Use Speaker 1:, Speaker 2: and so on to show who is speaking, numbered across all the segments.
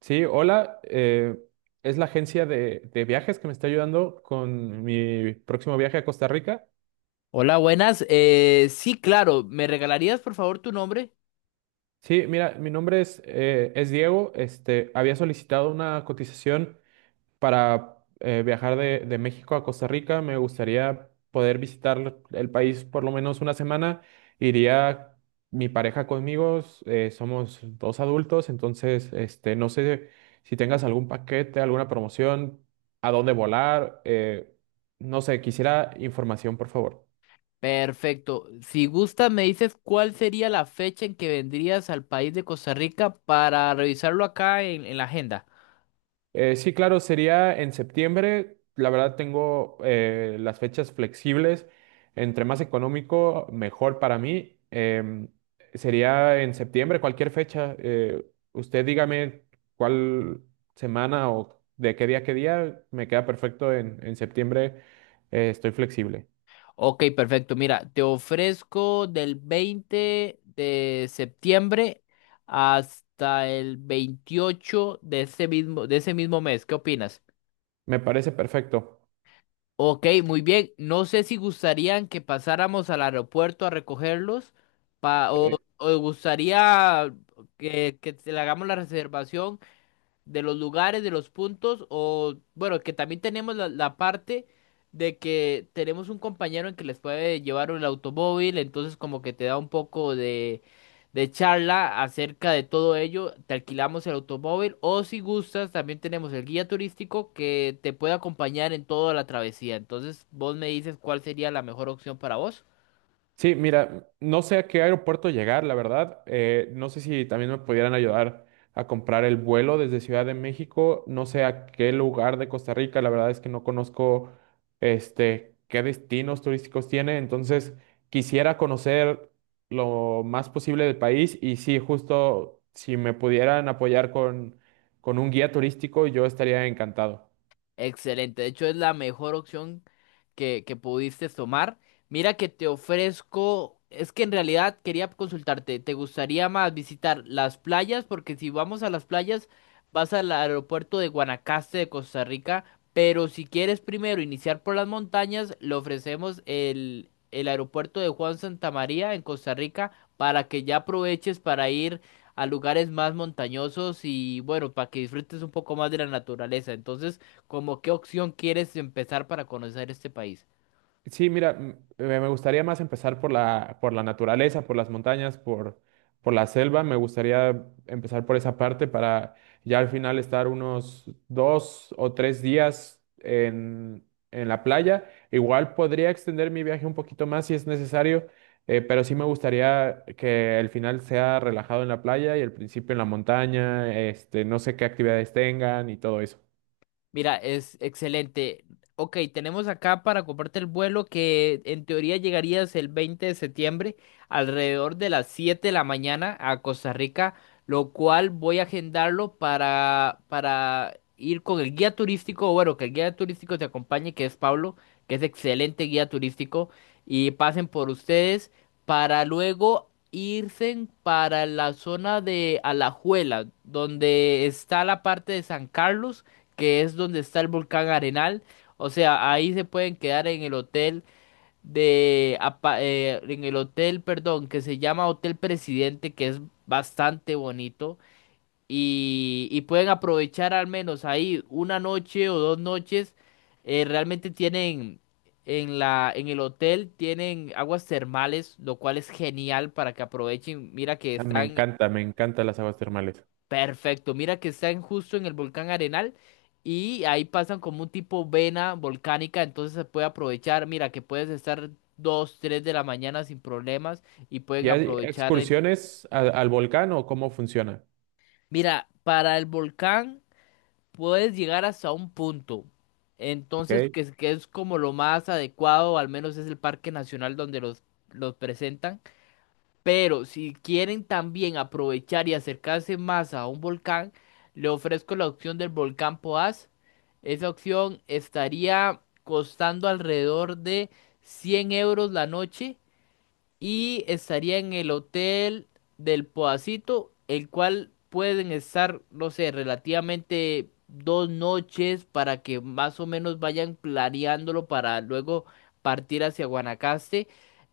Speaker 1: Sí, hola. Es la agencia de viajes que me está ayudando con mi próximo viaje a Costa Rica.
Speaker 2: Hola, buenas. Sí, claro. ¿Me regalarías por favor tu nombre?
Speaker 1: Sí, mira, mi nombre es Diego. Había solicitado una cotización para viajar de México a Costa Rica, me gustaría poder visitar el país por lo menos una semana. Iría mi pareja conmigo, somos dos adultos, entonces no sé si tengas algún paquete, alguna promoción, a dónde volar, no sé, quisiera información, por favor.
Speaker 2: Perfecto. Si gustas, me dices cuál sería la fecha en que vendrías al país de Costa Rica para revisarlo acá en la agenda.
Speaker 1: Sí, claro, sería en septiembre. La verdad tengo las fechas flexibles. Entre más económico, mejor para mí. Sería en septiembre, cualquier fecha. Usted dígame cuál semana o de qué día a qué día. Me queda perfecto en septiembre. Estoy flexible.
Speaker 2: Ok, perfecto. Mira, te ofrezco del 20 de septiembre hasta el 28 de ese mismo mes. ¿Qué opinas?
Speaker 1: Me parece perfecto.
Speaker 2: Ok, muy bien. No sé si gustarían que pasáramos al aeropuerto a recogerlos o gustaría que, le hagamos la reservación de los lugares, de los puntos, o bueno, que también tenemos la parte de que tenemos un compañero en que les puede llevar el automóvil, entonces como que te da un poco de charla acerca de todo ello, te alquilamos el automóvil, o si gustas, también tenemos el guía turístico que te puede acompañar en toda la travesía, entonces vos me dices cuál sería la mejor opción para vos.
Speaker 1: Sí, mira, no sé a qué aeropuerto llegar, la verdad. No sé si también me pudieran ayudar a comprar el vuelo desde Ciudad de México. No sé a qué lugar de Costa Rica. La verdad es que no conozco qué destinos turísticos tiene. Entonces, quisiera conocer lo más posible del país. Y sí, justo si me pudieran apoyar con un guía turístico, yo estaría encantado.
Speaker 2: Excelente, de hecho es la mejor opción que pudiste tomar. Mira que te ofrezco, es que en realidad quería consultarte, ¿te gustaría más visitar las playas? Porque si vamos a las playas, vas al aeropuerto de Guanacaste de Costa Rica, pero si quieres primero iniciar por las montañas, le ofrecemos el aeropuerto de Juan Santamaría en Costa Rica para que ya aproveches para ir a lugares más montañosos y bueno, para que disfrutes un poco más de la naturaleza. Entonces, ¿como qué opción quieres empezar para conocer este país?
Speaker 1: Sí, mira, me gustaría más empezar por por la naturaleza, por las montañas, por la selva. Me gustaría empezar por esa parte para ya al final estar unos 2 o 3 días en la playa. Igual podría extender mi viaje un poquito más si es necesario, pero sí me gustaría que el final sea relajado en la playa y el principio en la montaña, no sé qué actividades tengan y todo eso.
Speaker 2: Mira, es excelente. Ok, tenemos acá para comprarte el vuelo que en teoría llegarías el 20 de septiembre alrededor de las 7 de la mañana a Costa Rica, lo cual voy a agendarlo para ir con el guía turístico, o bueno, que el guía turístico te acompañe, que es Pablo, que es excelente guía turístico, y pasen por ustedes para luego irse para la zona de Alajuela, donde está la parte de San Carlos que es donde está el volcán Arenal. O sea, ahí se pueden quedar en el hotel de, en el hotel, perdón, que se llama Hotel Presidente, que es bastante bonito. Y pueden aprovechar al menos ahí una noche o dos noches. Realmente tienen en la, en el hotel tienen aguas termales, lo cual es genial para que aprovechen. Mira que
Speaker 1: Ah, me
Speaker 2: están
Speaker 1: encanta, me encantan las aguas termales.
Speaker 2: Perfecto, mira que están justo en el volcán Arenal y ahí pasan como un tipo vena volcánica, entonces se puede aprovechar, mira que puedes estar 2, 3 de la mañana sin problemas y
Speaker 1: ¿Y
Speaker 2: pueden
Speaker 1: hay
Speaker 2: aprovechar el...
Speaker 1: excursiones al volcán o cómo funciona?
Speaker 2: Mira, para el volcán puedes llegar hasta un punto, entonces
Speaker 1: ¿Ok?
Speaker 2: que, que es como lo más adecuado, al menos es el parque nacional donde los presentan. Pero si quieren también aprovechar y acercarse más a un volcán, le ofrezco la opción del volcán Poás. Esa opción estaría costando alrededor de 100 € la noche y estaría en el hotel del Podacito, el cual pueden estar, no sé, relativamente dos noches para que más o menos vayan planeándolo para luego partir hacia Guanacaste.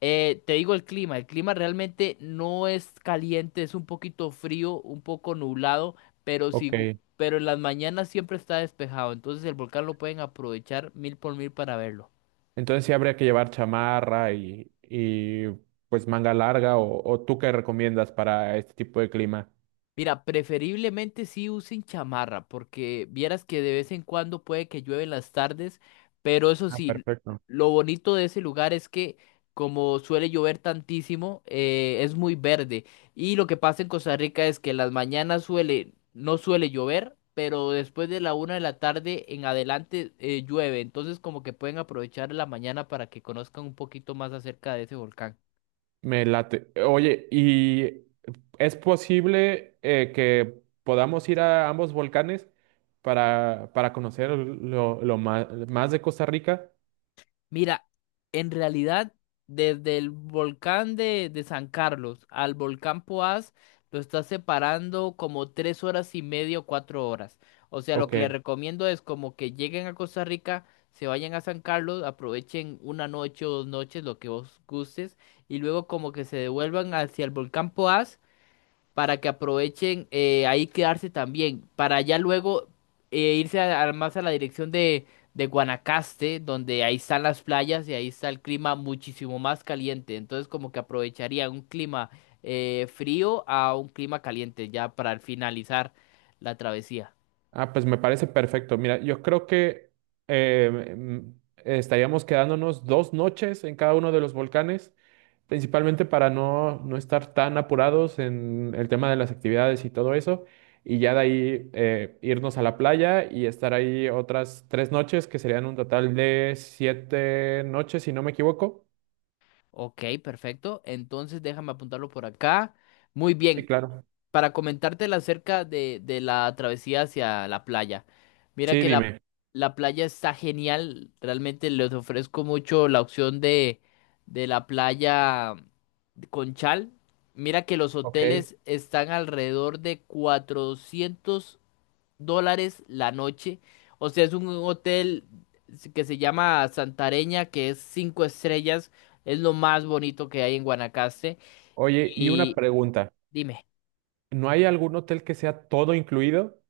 Speaker 2: Te digo el clima realmente no es caliente, es un poquito frío, un poco nublado, pero
Speaker 1: Ok.
Speaker 2: sí, pero en las mañanas siempre está despejado, entonces el volcán lo pueden aprovechar mil por mil para verlo.
Speaker 1: Entonces sí habría que llevar chamarra y pues manga larga o tú qué recomiendas para este tipo de clima.
Speaker 2: Mira, preferiblemente sí usen chamarra, porque vieras que de vez en cuando puede que llueve en las tardes, pero eso
Speaker 1: Ah,
Speaker 2: sí,
Speaker 1: perfecto.
Speaker 2: lo bonito de ese lugar es que como suele llover tantísimo, es muy verde. Y lo que pasa en Costa Rica es que en las mañanas suele, no suele llover, pero después de la 1 de la tarde en adelante llueve. Entonces como que pueden aprovechar la mañana para que conozcan un poquito más acerca de ese volcán.
Speaker 1: Me late. Oye, ¿y es posible que podamos ir a ambos volcanes para conocer más, de Costa Rica?
Speaker 2: Mira, en realidad, desde el volcán de San Carlos al volcán Poás, lo está separando como 3 horas y media o 4 horas. O sea, lo
Speaker 1: Ok.
Speaker 2: que les recomiendo es como que lleguen a Costa Rica, se vayan a San Carlos, aprovechen una noche o dos noches, lo que vos gustes, y luego como que se devuelvan hacia el volcán Poás para que aprovechen ahí quedarse también, para ya luego irse más a la dirección de Guanacaste, donde ahí están las playas y ahí está el clima muchísimo más caliente. Entonces como que aprovecharía un clima frío a un clima caliente ya para finalizar la travesía.
Speaker 1: Ah, pues me parece perfecto. Mira, yo creo que eh, mm, estaríamos quedándonos 2 noches en cada uno de los volcanes, principalmente para no estar tan apurados en el tema de las actividades y todo eso, y ya de ahí irnos a la playa y estar ahí otras 3 noches, que serían un total de 7 noches, si no me equivoco.
Speaker 2: Ok, perfecto. Entonces déjame apuntarlo por acá. Muy
Speaker 1: Sí,
Speaker 2: bien.
Speaker 1: claro.
Speaker 2: Para comentártela acerca de la travesía hacia la playa. Mira
Speaker 1: Sí,
Speaker 2: que la,
Speaker 1: dime.
Speaker 2: la playa está genial, realmente les ofrezco mucho la opción de la playa con chal. Mira que los
Speaker 1: Ok.
Speaker 2: hoteles están alrededor de $400 la noche. O sea, es un hotel que se llama Santareña, que es cinco estrellas, es lo más bonito que hay en Guanacaste.
Speaker 1: Oye, y una
Speaker 2: Y
Speaker 1: pregunta.
Speaker 2: dime.
Speaker 1: ¿No hay algún hotel que sea todo incluido?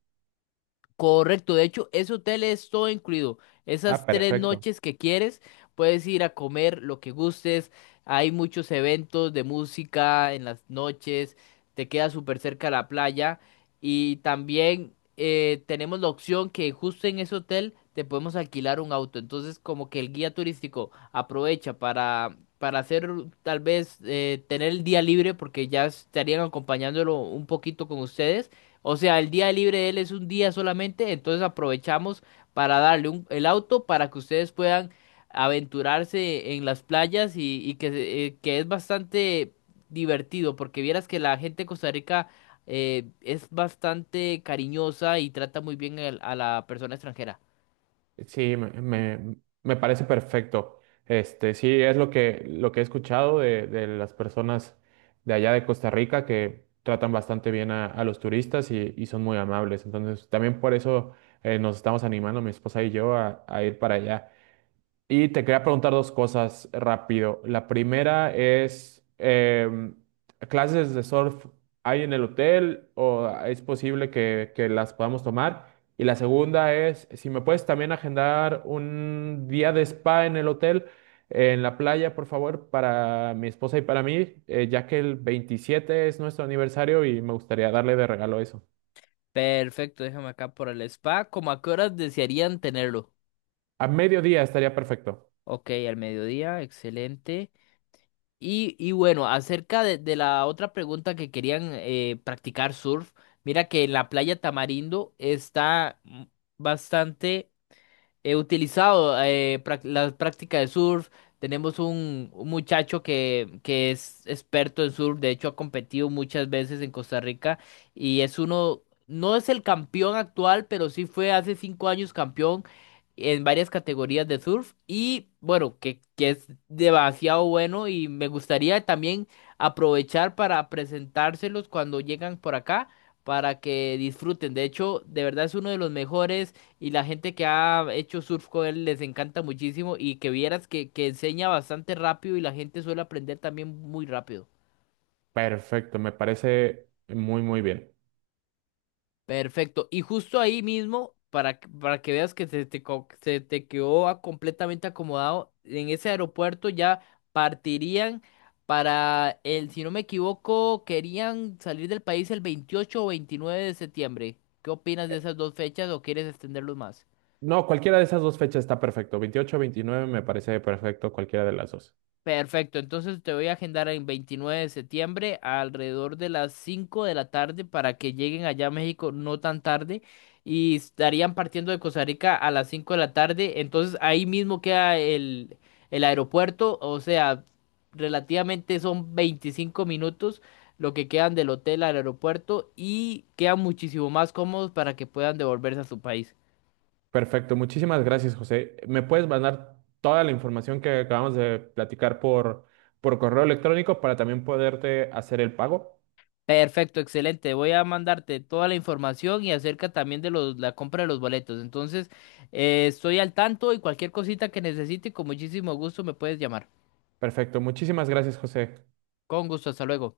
Speaker 2: Correcto, de hecho, ese hotel es todo incluido.
Speaker 1: Ah,
Speaker 2: Esas tres
Speaker 1: perfecto.
Speaker 2: noches que quieres, puedes ir a comer lo que gustes. Hay muchos eventos de música en las noches, te queda súper cerca la playa. Y también tenemos la opción que justo en ese hotel te podemos alquilar un auto. Entonces, como que el guía turístico aprovecha para hacer tal vez tener el día libre, porque ya estarían acompañándolo un poquito con ustedes, o sea, el día libre de él es un día solamente, entonces aprovechamos para darle el auto para que ustedes puedan aventurarse en las playas y que, que es bastante divertido, porque vieras que la gente de Costa Rica es bastante cariñosa y trata muy bien a la persona extranjera.
Speaker 1: Sí, me parece perfecto. Sí, es lo que he escuchado de las personas de allá de Costa Rica que tratan bastante bien a los turistas y son muy amables. Entonces, también por eso nos estamos animando, mi esposa y yo, a ir para allá. Y te quería preguntar dos cosas rápido. La primera es, ¿clases de surf hay en el hotel o es posible que las podamos tomar? Y la segunda es, si me puedes también agendar un día de spa en el hotel, en la playa, por favor, para mi esposa y para mí, ya que el 27 es nuestro aniversario y me gustaría darle de regalo eso.
Speaker 2: Perfecto, déjame acá por el spa. ¿Cómo a qué horas desearían tenerlo?
Speaker 1: A mediodía estaría perfecto.
Speaker 2: Ok, al mediodía, excelente. Y bueno, acerca de la otra pregunta que querían practicar surf, mira que en la playa Tamarindo está bastante... He utilizado la práctica de surf. Tenemos un muchacho que es experto en surf. De hecho, ha competido muchas veces en Costa Rica. Y es uno, no es el campeón actual, pero sí fue hace 5 años campeón en varias categorías de surf. Y bueno, que es demasiado bueno. Y me gustaría también aprovechar para presentárselos cuando llegan por acá, para que disfruten. De hecho, de verdad es uno de los mejores. Y la gente que ha hecho surf con él les encanta muchísimo y que vieras que enseña bastante rápido y la gente suele aprender también muy rápido.
Speaker 1: Perfecto, me parece muy, muy bien.
Speaker 2: Perfecto. Y justo ahí mismo, para, para que veas que se te, se te quedó completamente acomodado, en ese aeropuerto ya partirían para el, si no me equivoco, querían salir del país el 28 o 29 de septiembre. ¿Qué opinas de esas dos fechas o quieres extenderlos más?
Speaker 1: No, cualquiera de esas dos fechas está perfecto. 28, 29, me parece perfecto, cualquiera de las dos.
Speaker 2: Perfecto, entonces te voy a agendar en 29 de septiembre alrededor de las 5 de la tarde para que lleguen allá a México no tan tarde y estarían partiendo de Costa Rica a las 5 de la tarde, entonces ahí mismo queda el aeropuerto, o sea, relativamente son 25 minutos lo que quedan del hotel al aeropuerto y quedan muchísimo más cómodos para que puedan devolverse a su país.
Speaker 1: Perfecto, muchísimas gracias, José. ¿Me puedes mandar toda la información que acabamos de platicar por correo electrónico para también poderte hacer el pago?
Speaker 2: Perfecto, excelente. Voy a mandarte toda la información y acerca también de los, la compra de los boletos. Entonces, estoy al tanto y cualquier cosita que necesite, con muchísimo gusto me puedes llamar.
Speaker 1: Perfecto, muchísimas gracias, José.
Speaker 2: Con gusto, hasta luego.